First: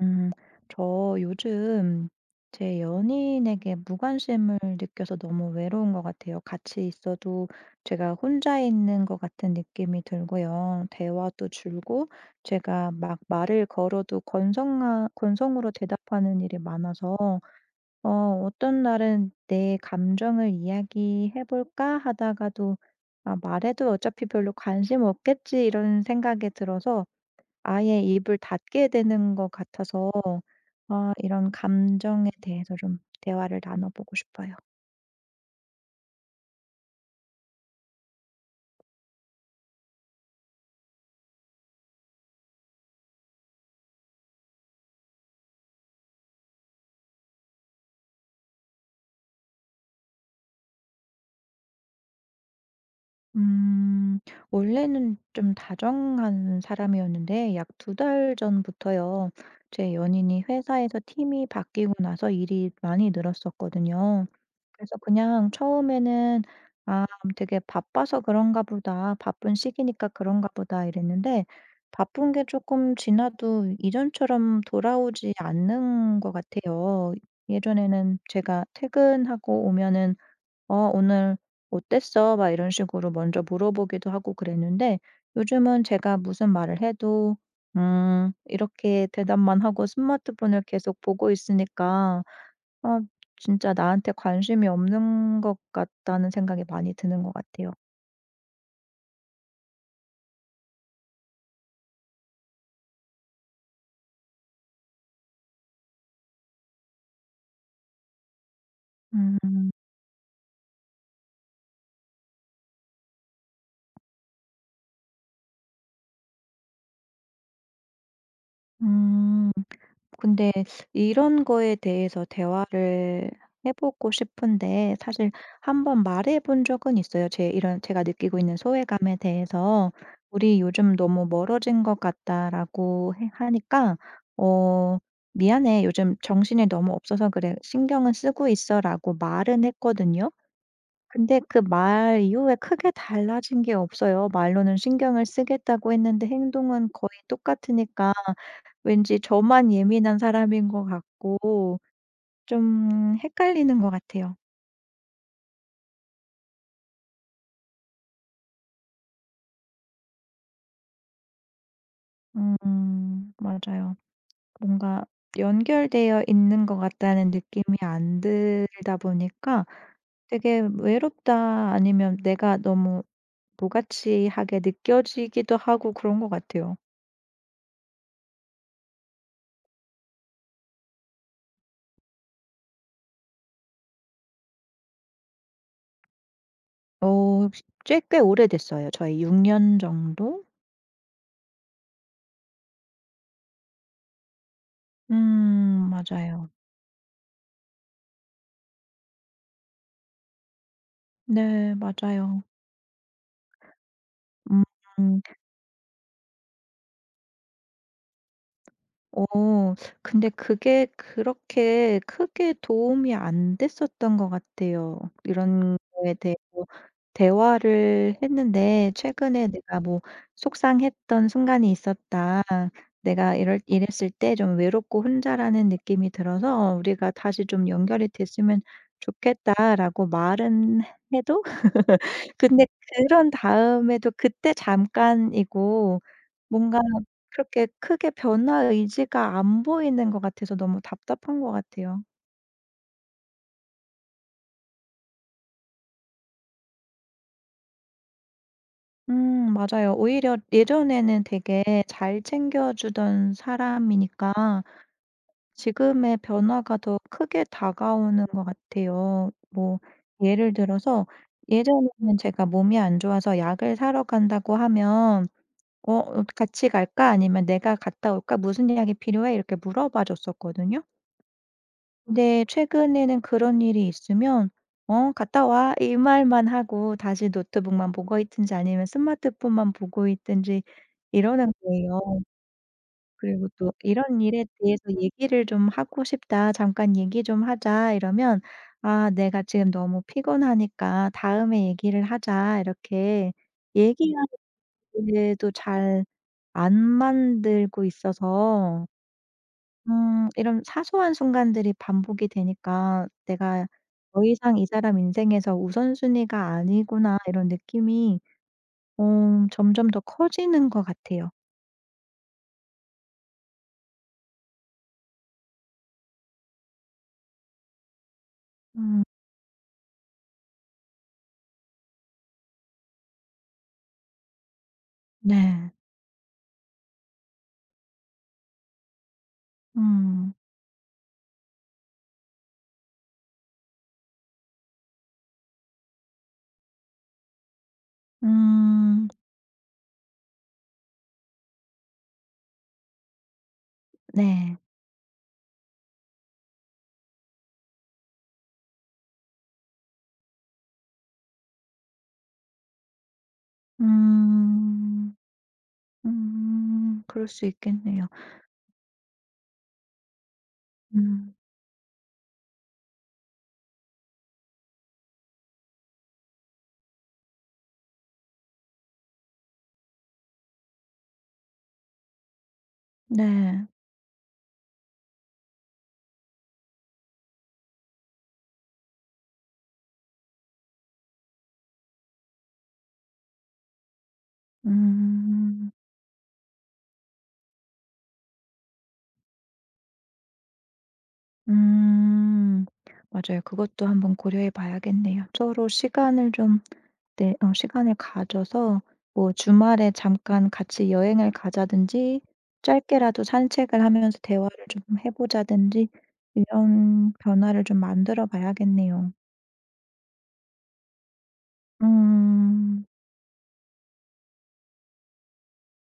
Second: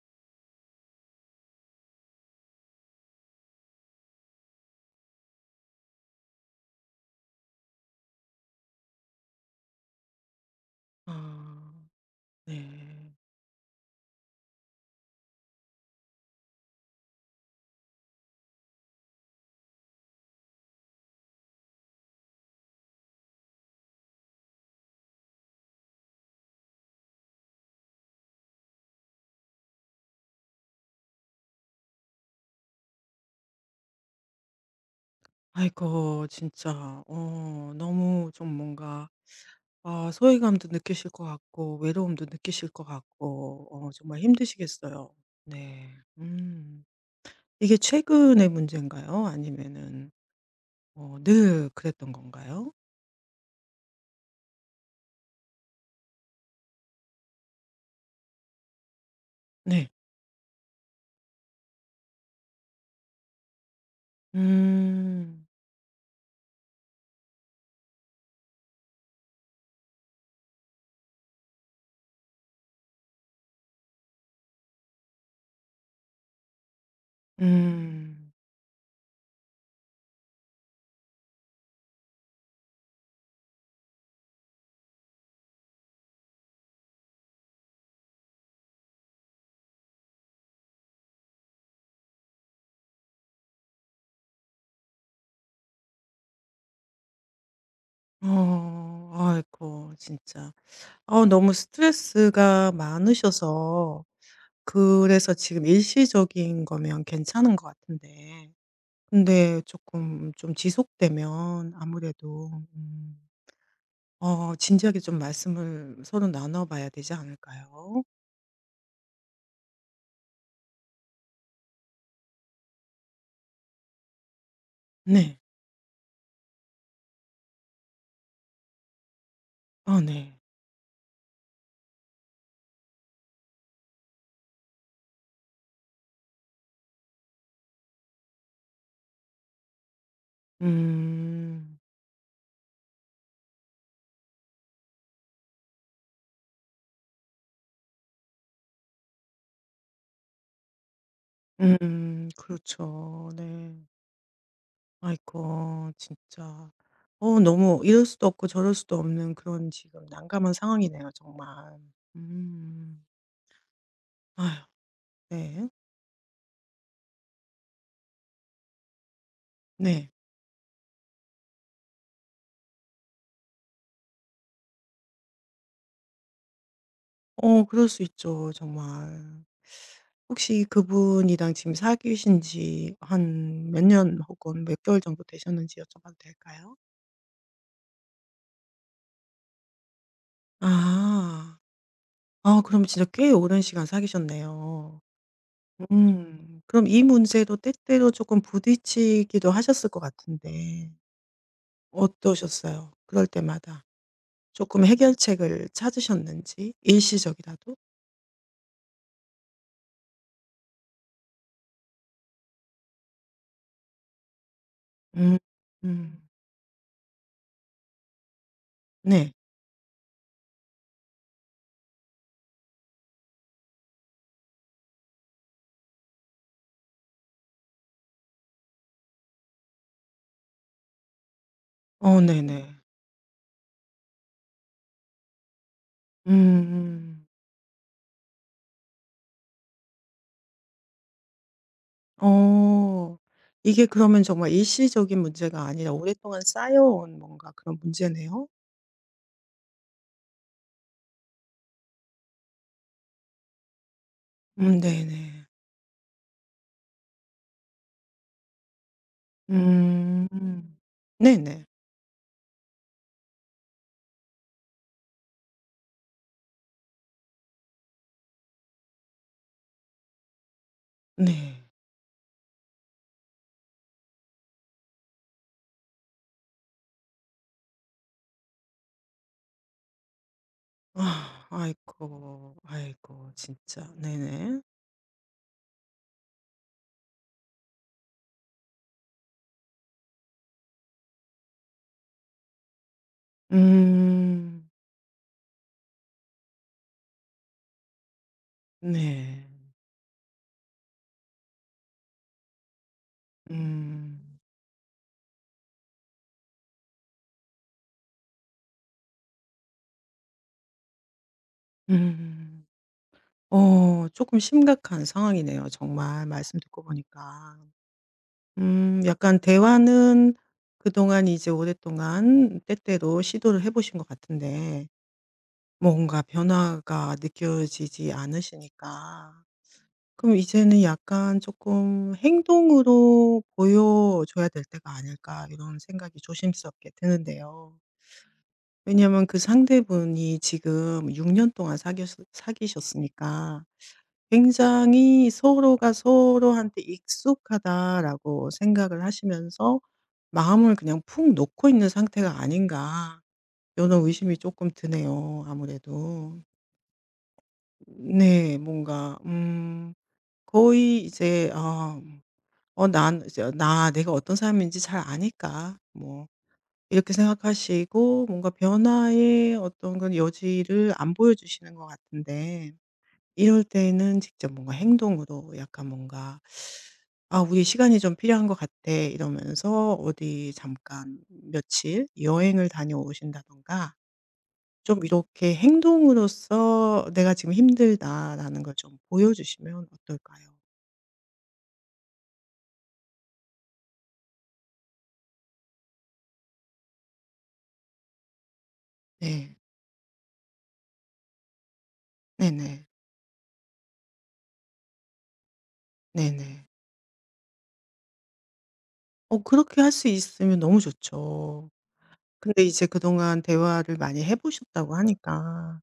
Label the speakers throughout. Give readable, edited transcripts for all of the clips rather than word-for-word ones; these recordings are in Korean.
Speaker 1: 음, 저 요즘 제 연인에게 무관심을 느껴서 너무 외로운 것 같아요. 같이 있어도 제가 혼자 있는 것 같은 느낌이 들고요. 대화도
Speaker 2: 아
Speaker 1: 줄고 제가
Speaker 2: 네.
Speaker 1: 막 말을 걸어도 건성으로 대답하는 일이 많아서 어, 어떤 날은 내 감정을 이야기해볼까 하다가도 말해도 어차피 별로 관심 없겠지 이런 생각이 들어서 아예 입을 닫게 되는 것 같아서 아 이런 감정에 대해서 좀 대화를 나눠보고 싶어요.
Speaker 2: 아이고 진짜. 어 너무 좀 뭔가 아 소외감도 느끼실 것 같고 외로움도 느끼실 것 같고 어 정말 힘드시겠어요. 네. 음. 이게 최근의 문제인가요? 아니면은 어 늘 그랬던 건가요?
Speaker 1: 음 원래는 좀 다정한 사람이었는데 약 두 달 전부터요.
Speaker 2: 네.
Speaker 1: 제 연인이 회사에서 팀이 바뀌고 나서 일이 많이 늘었었거든요. 그래서
Speaker 2: 음.
Speaker 1: 그냥 처음에는 '아 되게 바빠서 그런가 보다. 바쁜 시기니까 그런가 보다.' 이랬는데 바쁜 게 조금 지나도 이전처럼 돌아오지 않는 것 같아요. 예전에는
Speaker 2: 음.
Speaker 1: 제가 퇴근하고 오면은 "어 오늘 어땠어?" 막 이런 식으로 먼저 물어보기도 하고 그랬는데 요즘은 제가 무슨 말을 해도 이렇게 대답만 하고 스마트폰을 계속 보고 있으니까 아 진짜 나한테 관심이 없는 것 같다는 생각이 많이 드는 것 같아요.
Speaker 2: 어. 아이고 진짜. 어 너무 스트레스가 많으셔서 그래서 지금 일시적인 거면 괜찮은 것 같은데, 근데
Speaker 1: 음.
Speaker 2: 조금 좀 지속되면 아무래도 어 진지하게 좀 말씀을 서로 나눠 봐야 되지 않을까요?
Speaker 1: 음. 근데 이런 거에 대해서 대화를 해 보고 싶은데 사실
Speaker 2: 네.
Speaker 1: 한 번 말해 본 적은 있어요. 제 이런 제가 느끼고 있는 소외감에 대해서
Speaker 2: 아 네.
Speaker 1: "우리 요즘 너무 멀어진 것 같다."라고 해 하니까 어 "미안해. 요즘 정신이 너무 없어서 그래. 신경은 쓰고 있어."라고 말은 했거든요. 근데 그
Speaker 2: 음.
Speaker 1: 말 이후에 크게 달라진 게 없어요. 말로는 신경을 쓰겠다고 했는데 행동은 거의 똑같으니까 왠지 저만 예민한 사람인 것 같고 좀
Speaker 2: 그렇죠. 네.
Speaker 1: 헷갈리는 것 같아요.
Speaker 2: 아이고 진짜. 어 너무 이럴 수도 없고 저럴 수도 없는 그런 지금 난감한 상황이네요 정말. 음.
Speaker 1: 맞아요.
Speaker 2: 아휴.
Speaker 1: 뭔가
Speaker 2: 네.
Speaker 1: 연결되어 있는 것 같다는 느낌이 안 들다 보니까
Speaker 2: 네.
Speaker 1: 되게 외롭다 아니면 내가 너무 무가치하게 느껴지기도 하고 그런 것 같아요.
Speaker 2: 어 그럴 수 있죠 정말. 혹시 그분이랑 지금 사귀신 지 한 몇 년 혹은 몇 개월 정도 되셨는지 여쭤봐도 될까요?
Speaker 1: 어, 꽤 오래됐어요. 저희 6년 정도
Speaker 2: 아. 아 그럼 진짜 꽤 오랜 시간 사귀셨네요.
Speaker 1: 맞아요.
Speaker 2: 음. 그럼 이 문제도 때때로 쪼끔 부딪히기도 하셨을 것 같은데,
Speaker 1: 네 맞아요.
Speaker 2: 어떠셨어요? 그럴 때마다 쪼끔
Speaker 1: 음.
Speaker 2: 해결책을 찾으셨는지, 일시적이라도?
Speaker 1: 어 근데 그게 그렇게 크게 도움이 안 됐었던 것 같아요.
Speaker 2: 음.
Speaker 1: 이런 거에
Speaker 2: 음.
Speaker 1: 대해서 대화를 했는데
Speaker 2: 네.
Speaker 1: 최근에 내가 뭐 "속상했던 순간이 있었다. 내가 이럴 이랬을 때 좀 외롭고 혼자라는 느낌이 들어서 우리가 다시 좀 연결이 됐으면 좋겠다."라고 말은 해도
Speaker 2: 어 네네.
Speaker 1: 근데 그런 다음에도 그때 잠깐이고 뭔가
Speaker 2: 음음.
Speaker 1: 그렇게 크게 변화 의지가 안 보이는 것 같아서 너무 답답한 것 같아요.
Speaker 2: 어. 이게 그러면 정말 일시적인 문제가 아니라 오랫동안 쌓여온 뭔가 그런 문제네요.
Speaker 1: 맞아요. 오히려 예전에는 되게 잘 챙겨 주던 사람이니까
Speaker 2: 네네.
Speaker 1: 지금의 변화가 더 크게 다가오는 것 같아요. 뭐
Speaker 2: 음.
Speaker 1: 예를 들어서
Speaker 2: 네네.
Speaker 1: 예전에는 제가 몸이 안 좋아서 약을 사러 간다고 하면 "어 같이 갈까?" 아니면 "내가 갔다 올까? 무슨 약이 필요해?" 이렇게 물어봐 줬었거든요.
Speaker 2: 네.
Speaker 1: 근데 최근에는 그런 일이 있으면 "어 갔다 와." 이 말만 하고 다시 노트북만 보고 있든지 아니면 스마트폰만 보고 있든지
Speaker 2: 아
Speaker 1: 이러는
Speaker 2: 아이
Speaker 1: 거예요.
Speaker 2: 고 아이고
Speaker 1: 그리고 또
Speaker 2: 진짜.
Speaker 1: "이런 일에
Speaker 2: 네네.
Speaker 1: 대해서 얘기를 좀 하고 싶다. 잠깐 얘기 좀 하자." 이러면 "아 내가 지금 너무 피곤하니까 다음에 얘기를 하자." 이렇게
Speaker 2: 음.
Speaker 1: 얘기하기도 잘 안 만들고 있어서
Speaker 2: 네.
Speaker 1: 이런 사소한 순간들이 반복이 되니까 '내가 더
Speaker 2: 음.
Speaker 1: 이상 이 사람 인생에서 우선순위가 아니구나.' 이런 느낌이 어 점점 더 커지는 것 같아요.
Speaker 2: 음. 어 조금 심각한 상황이네요 정말 말씀 듣고 보니까.
Speaker 1: 음
Speaker 2: 약간 대화는 그동안 이제 오랫동안 때때로 시도를 해 보신 것 같은데
Speaker 1: 네.
Speaker 2: 뭔가 변화가 느껴지지 않으시니까
Speaker 1: 음.
Speaker 2: 그럼 이제는 약간 조금 '행동으로 보여줘야 될 때가 아닐까.' 이런 생각이 조심스럽게 드는데요.
Speaker 1: 음
Speaker 2: 왜냐하면 그 상대분이 지금 6년 동안 사귀었 사귀셨으니까
Speaker 1: 네.
Speaker 2: 굉장히 '서로가 서로한테 익숙하다.'라고 생각을 하시면서 마음을 그냥 푹 놓고 있는 상태가 아닌가, 이런 의심이 조금
Speaker 1: 음.
Speaker 2: 드네요 아무래도.
Speaker 1: 음. 그럴 수 있겠네요.
Speaker 2: 네. 뭔가 거의
Speaker 1: 음
Speaker 2: 이제 어 어 난 이제 '나 내가 어떤 사람인지 잘 아니까.' 뭐 이렇게 생각하시고 뭔가 변화의 어떤 그런 여지를 안 보여주시는 것 같은데, 이럴
Speaker 1: 네.
Speaker 2: 때는 직접 뭔가 행동으로 약간 뭔가 '아 우리 시간이 좀 필요한 것 같아.' 이러면서 어디 잠깐 며칠 여행을 다녀오신다든가 좀 이렇게
Speaker 1: 음.
Speaker 2: 행동으로써 '내가 지금 힘들다.'라는 걸 좀 보여주시면 어떨까요?
Speaker 1: 음. 맞아요. 그것도 한번 고려해 봐야겠네요. 서로 시간을 좀 네 어 시간을 가져서 뭐
Speaker 2: 네.
Speaker 1: 주말에 잠깐 같이 여행을 가자든지
Speaker 2: 네네.
Speaker 1: 짧게라도 산책을 하면서 대화를 좀 해 보자든지
Speaker 2: 네네.
Speaker 1: 이런 변화를 좀 만들어 봐야겠네요.
Speaker 2: 어 그렇게 할 수 있으면 너무 좋죠. 근데 이제
Speaker 1: 음.
Speaker 2: 그동안 대화를 많이 해 보셨다고 하니까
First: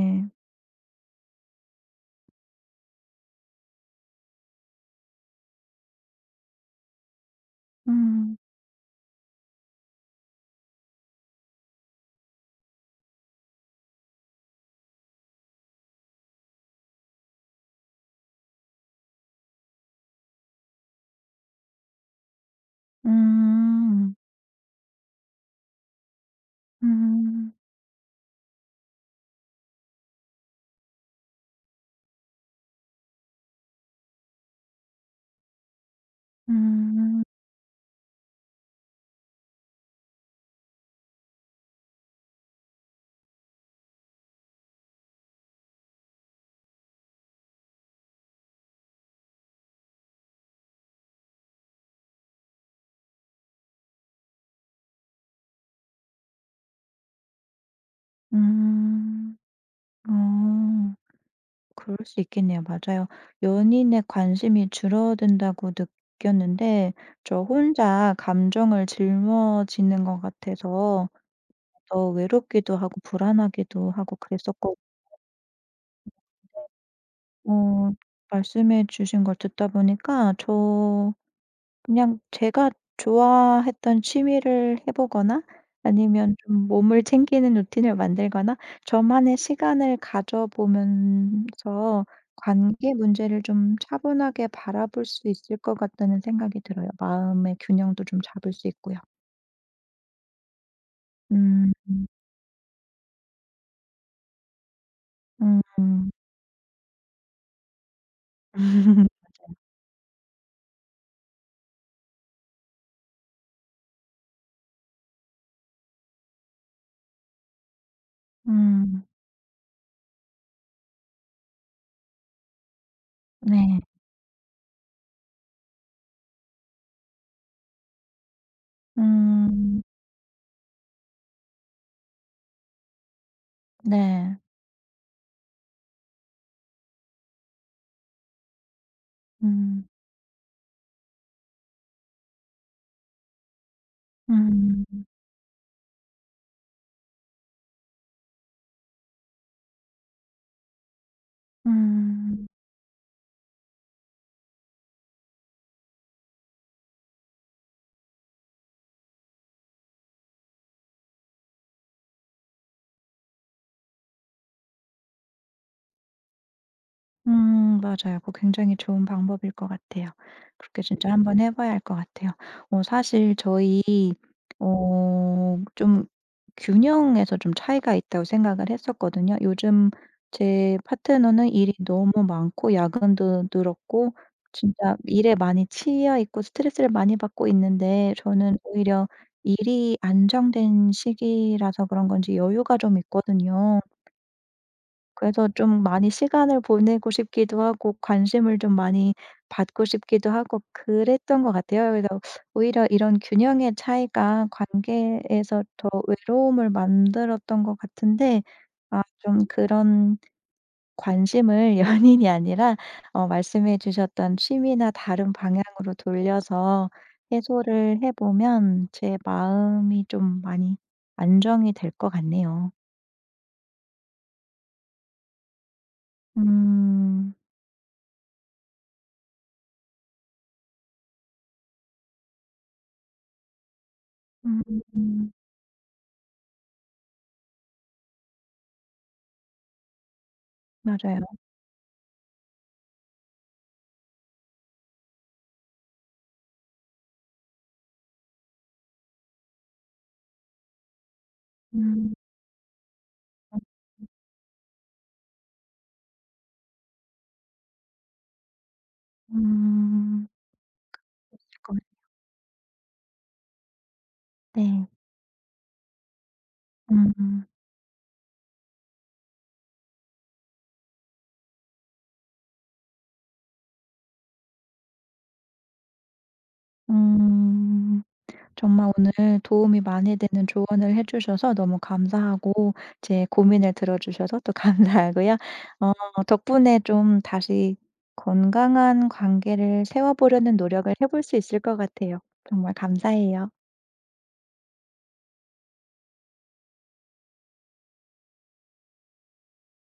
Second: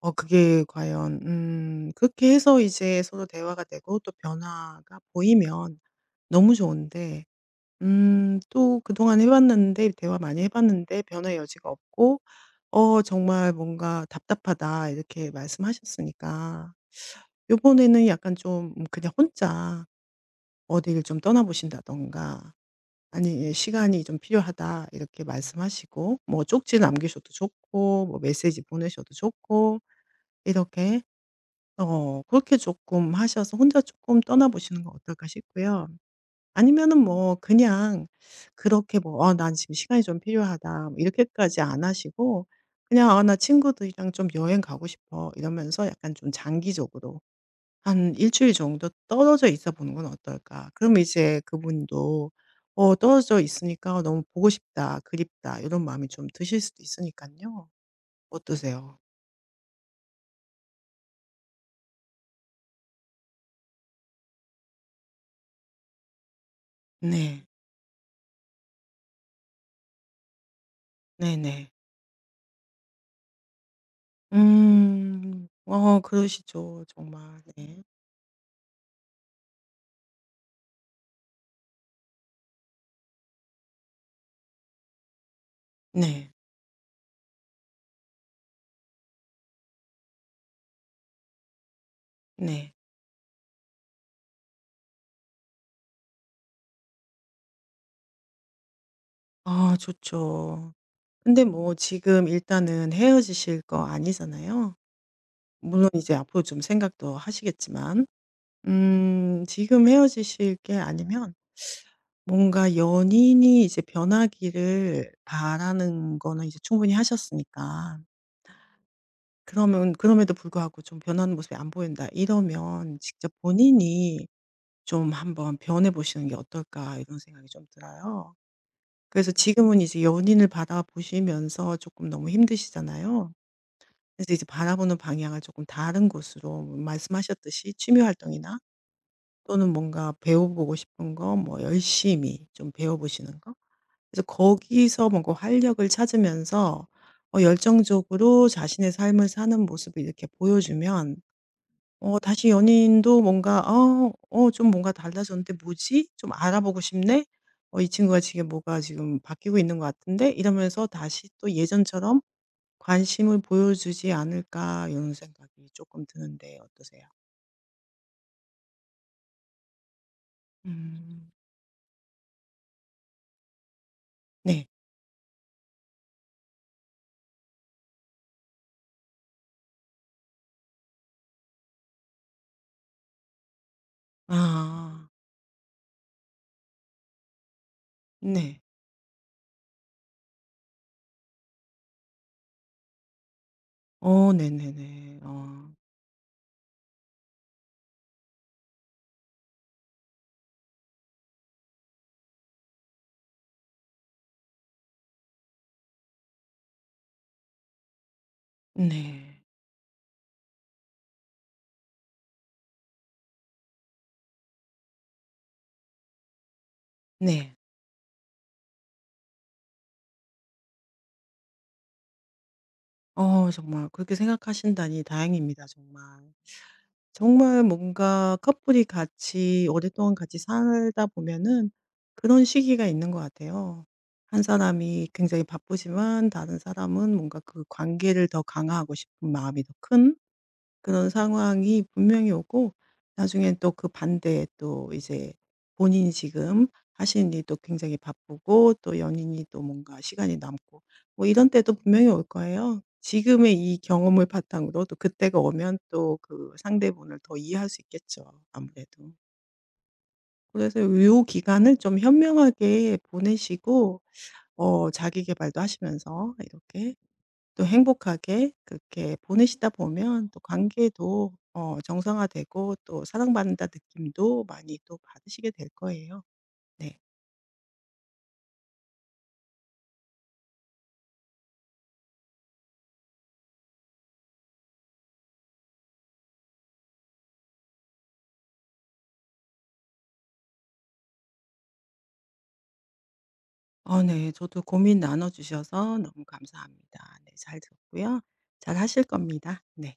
Speaker 2: 어 그게 과연 그렇게 해서 이제 서로 대화가 되고 또 변화가 보이면 너무 좋은데,
Speaker 1: 음.
Speaker 2: 또 그동안 해 봤는데 대화 많이 해 봤는데 변화의 여지가 없고 어 정말 뭔가 "답답하다." 이렇게 말씀하셨으니까 요번에는 약간 좀 그냥 혼자 어디를 좀 떠나 보신다든가, 아니 "시간이
Speaker 1: 음.
Speaker 2: 좀 필요하다." 이렇게 말씀하시고 뭐 쪽지 남기셔도
Speaker 1: 음.
Speaker 2: 좋고 뭐 메시지 보내셔도 좋고 이렇게 어 그렇게 조금 하셔서 혼자 조금 떠나 보시는 건 어떨까 싶고요. 아니면은
Speaker 1: 음.
Speaker 2: 뭐 그냥 그렇게 뭐 '아 난 지금 시간이 좀 필요하다.' 뭐 이렇게까지 안 하시고 그냥 '아 나 친구들이랑 좀 여행 가고 싶어.' 이러면서 약간 좀 장기적으로 한 일 주일 정도 떨어져 있어 보는 건 어떨까? 그럼 이제 그분도 어 떨어져 있으니까 '아 너무 보고 싶다. 그립다.' 이런 마음이 좀 드실 수도 있으니까요, 어떠세요?
Speaker 1: 음. 어. 그럴 수 있겠네요. 맞아요. 연인의 관심이 줄어든다고 느꼈는데 저
Speaker 2: 네.
Speaker 1: 혼자 감정을 짊어지는 것 같아서
Speaker 2: 네네.
Speaker 1: 더 외롭기도 하고 불안하기도 하고 그랬었고
Speaker 2: 음. 어 그러시죠. 정말. 네.
Speaker 1: 어 말씀해 주신 걸 듣다 보니까 그냥 제가 좋아했던 취미를 해 보거나
Speaker 2: 네.
Speaker 1: 아니면 좀 몸을 챙기는 루틴을 만들거나 저만의 시간을 가져 보면서
Speaker 2: 네.
Speaker 1: 관계 문제를 좀 차분하게 바라볼 수 있을 것 같다는 생각이 들어요. 마음의 균형도 좀 잡을 수 있고요.
Speaker 2: 아 좋죠. 근데
Speaker 1: 음.
Speaker 2: 뭐
Speaker 1: 음.
Speaker 2: 지금 일단은 헤어지실 거 아니잖아요. 물론
Speaker 1: 음.
Speaker 2: 이제 앞으로 좀 생각도 하시겠지만. 지금 헤어지실 게 아니면 뭔가 연인이 이제 변하기를 바라는 거는 이제 충분히 하셨으니까.
Speaker 1: 음,
Speaker 2: 그러면 그럼에도 불구하고 좀 '변하는 모습이 안 보인다.' 이러면 직접
Speaker 1: 네.
Speaker 2: 본인이 좀 '한번 변해 보시는 게 어떨까.' 이런 생각이 좀 들어요. 그래서 지금은
Speaker 1: 음.
Speaker 2: 이제 연인을 바라보시면서 조금 너무 힘드시잖아요. 그래서
Speaker 1: 네.
Speaker 2: 이제 바라보는 방향을 조금 다른 곳으로 뭐 말씀하셨듯이 취미 활동이나 또는
Speaker 1: 음.
Speaker 2: 뭔가 배워보고 싶은 거 뭐 열심히 좀 배워보시는 거, 그래서
Speaker 1: 음.
Speaker 2: 거기서 뭔가 활력을 찾으면서 어 열정적으로 자신의 삶을 사는 모습을 이렇게 보여주면 어
Speaker 1: 음.
Speaker 2: 다시 연인도 뭔가 '어 어 좀 뭔가 달라졌는데 뭐지? 좀 알아보고 싶네. 어 이 친구가 지금 뭐가 지금 바뀌고 있는 것 같은데?' 이러면서 다시 또 예전처럼 관심을 보여주지 않을까, 이런 생각이 조금 드는데 어떠세요?
Speaker 1: 맞아요. 그거 굉장히 좋은 방법일 것 같아요. 그렇게 진짜
Speaker 2: 음.
Speaker 1: 한번 해 봐야 할 것 같아요. 어 사실 저희
Speaker 2: 네.
Speaker 1: 어 좀 균형에서 좀 차이가 있다고 생각을 했었거든요. 요즘 제 파트너는 일이 너무 많고 야근도 늘었고 진짜
Speaker 2: 아.
Speaker 1: 일에 많이 치여 있고 스트레스를 많이 받고 있는데 저는
Speaker 2: 네.
Speaker 1: 오히려 일이 안정된 시기라서 그런 건지 여유가 좀 있거든요.
Speaker 2: 어 네네네.
Speaker 1: 그래서
Speaker 2: 어.
Speaker 1: 좀 많이 시간을 보내고 싶기도 하고 관심을 좀 많이 받고 싶기도 하고 그랬던 것 같아요. 그래서 오히려 이런 균형의 차이가 관계에서 더 외로움을 만들었던 것 같은데 아 좀
Speaker 2: 네.
Speaker 1: 그런 관심을 연인이 아니라 어 말씀해 주셨던 취미나 다른 방향으로 돌려서
Speaker 2: 네.
Speaker 1: 해소를 해 보면 제 마음이 좀 많이 안정이 될 것 같네요.
Speaker 2: 어 정말 그렇게 생각하신다니 다행입니다 정말.
Speaker 1: 음.
Speaker 2: 정말 뭔가 커플이 같이 오랫동안 같이 살다 보면은 그런 시기가 있는 것 같아요. 한
Speaker 1: 음
Speaker 2: 사람이
Speaker 1: 음,
Speaker 2: 굉장히 바쁘지만 다른 사람은 뭔가 그 관계를 더 강화하고 싶은 마음이 더큰 그런
Speaker 1: 맞아요.
Speaker 2: 상황이 분명히 오고 나중엔 또 그 반대에 또 이제 본인이 지금 하시는 일도 굉장히 바쁘고 또 연인이 또 뭔가 시간이 남고 뭐 이런 때도 분명히
Speaker 1: 음.
Speaker 2: 올 거예요. 지금의 이 경험을 바탕으로 또 그때가 오면 또 그 상대분을 더 이해할 수 있겠죠. 아무래도.
Speaker 1: 음.
Speaker 2: 그래서 요
Speaker 1: 그
Speaker 2: 기간을 좀 현명하게 보내시고
Speaker 1: 네.
Speaker 2: 어 자기 계발도 하시면서 이렇게
Speaker 1: 음.
Speaker 2: 또 행복하게 그렇게 보내시다 보면 또 관계도 어 정상화되고 또 사랑받는다 느낌도 많이 또 받으시게 될 거예요. 네.
Speaker 1: 음. 정말 오늘 도움이 많이 되는 조언을 해 주셔서 너무 감사하고 제 고민을 들어 주셔서 또 감사하고요. 어 덕분에 좀 다시 건강한 관계를 세워 보려는 노력을 해볼 수 있을 것 같아요. 정말 감사해요.
Speaker 2: 어 네. 저도 고민 나눠 주셔서 너무 감사합니다. 네. 잘 들었고요. 잘 하실 겁니다. 네.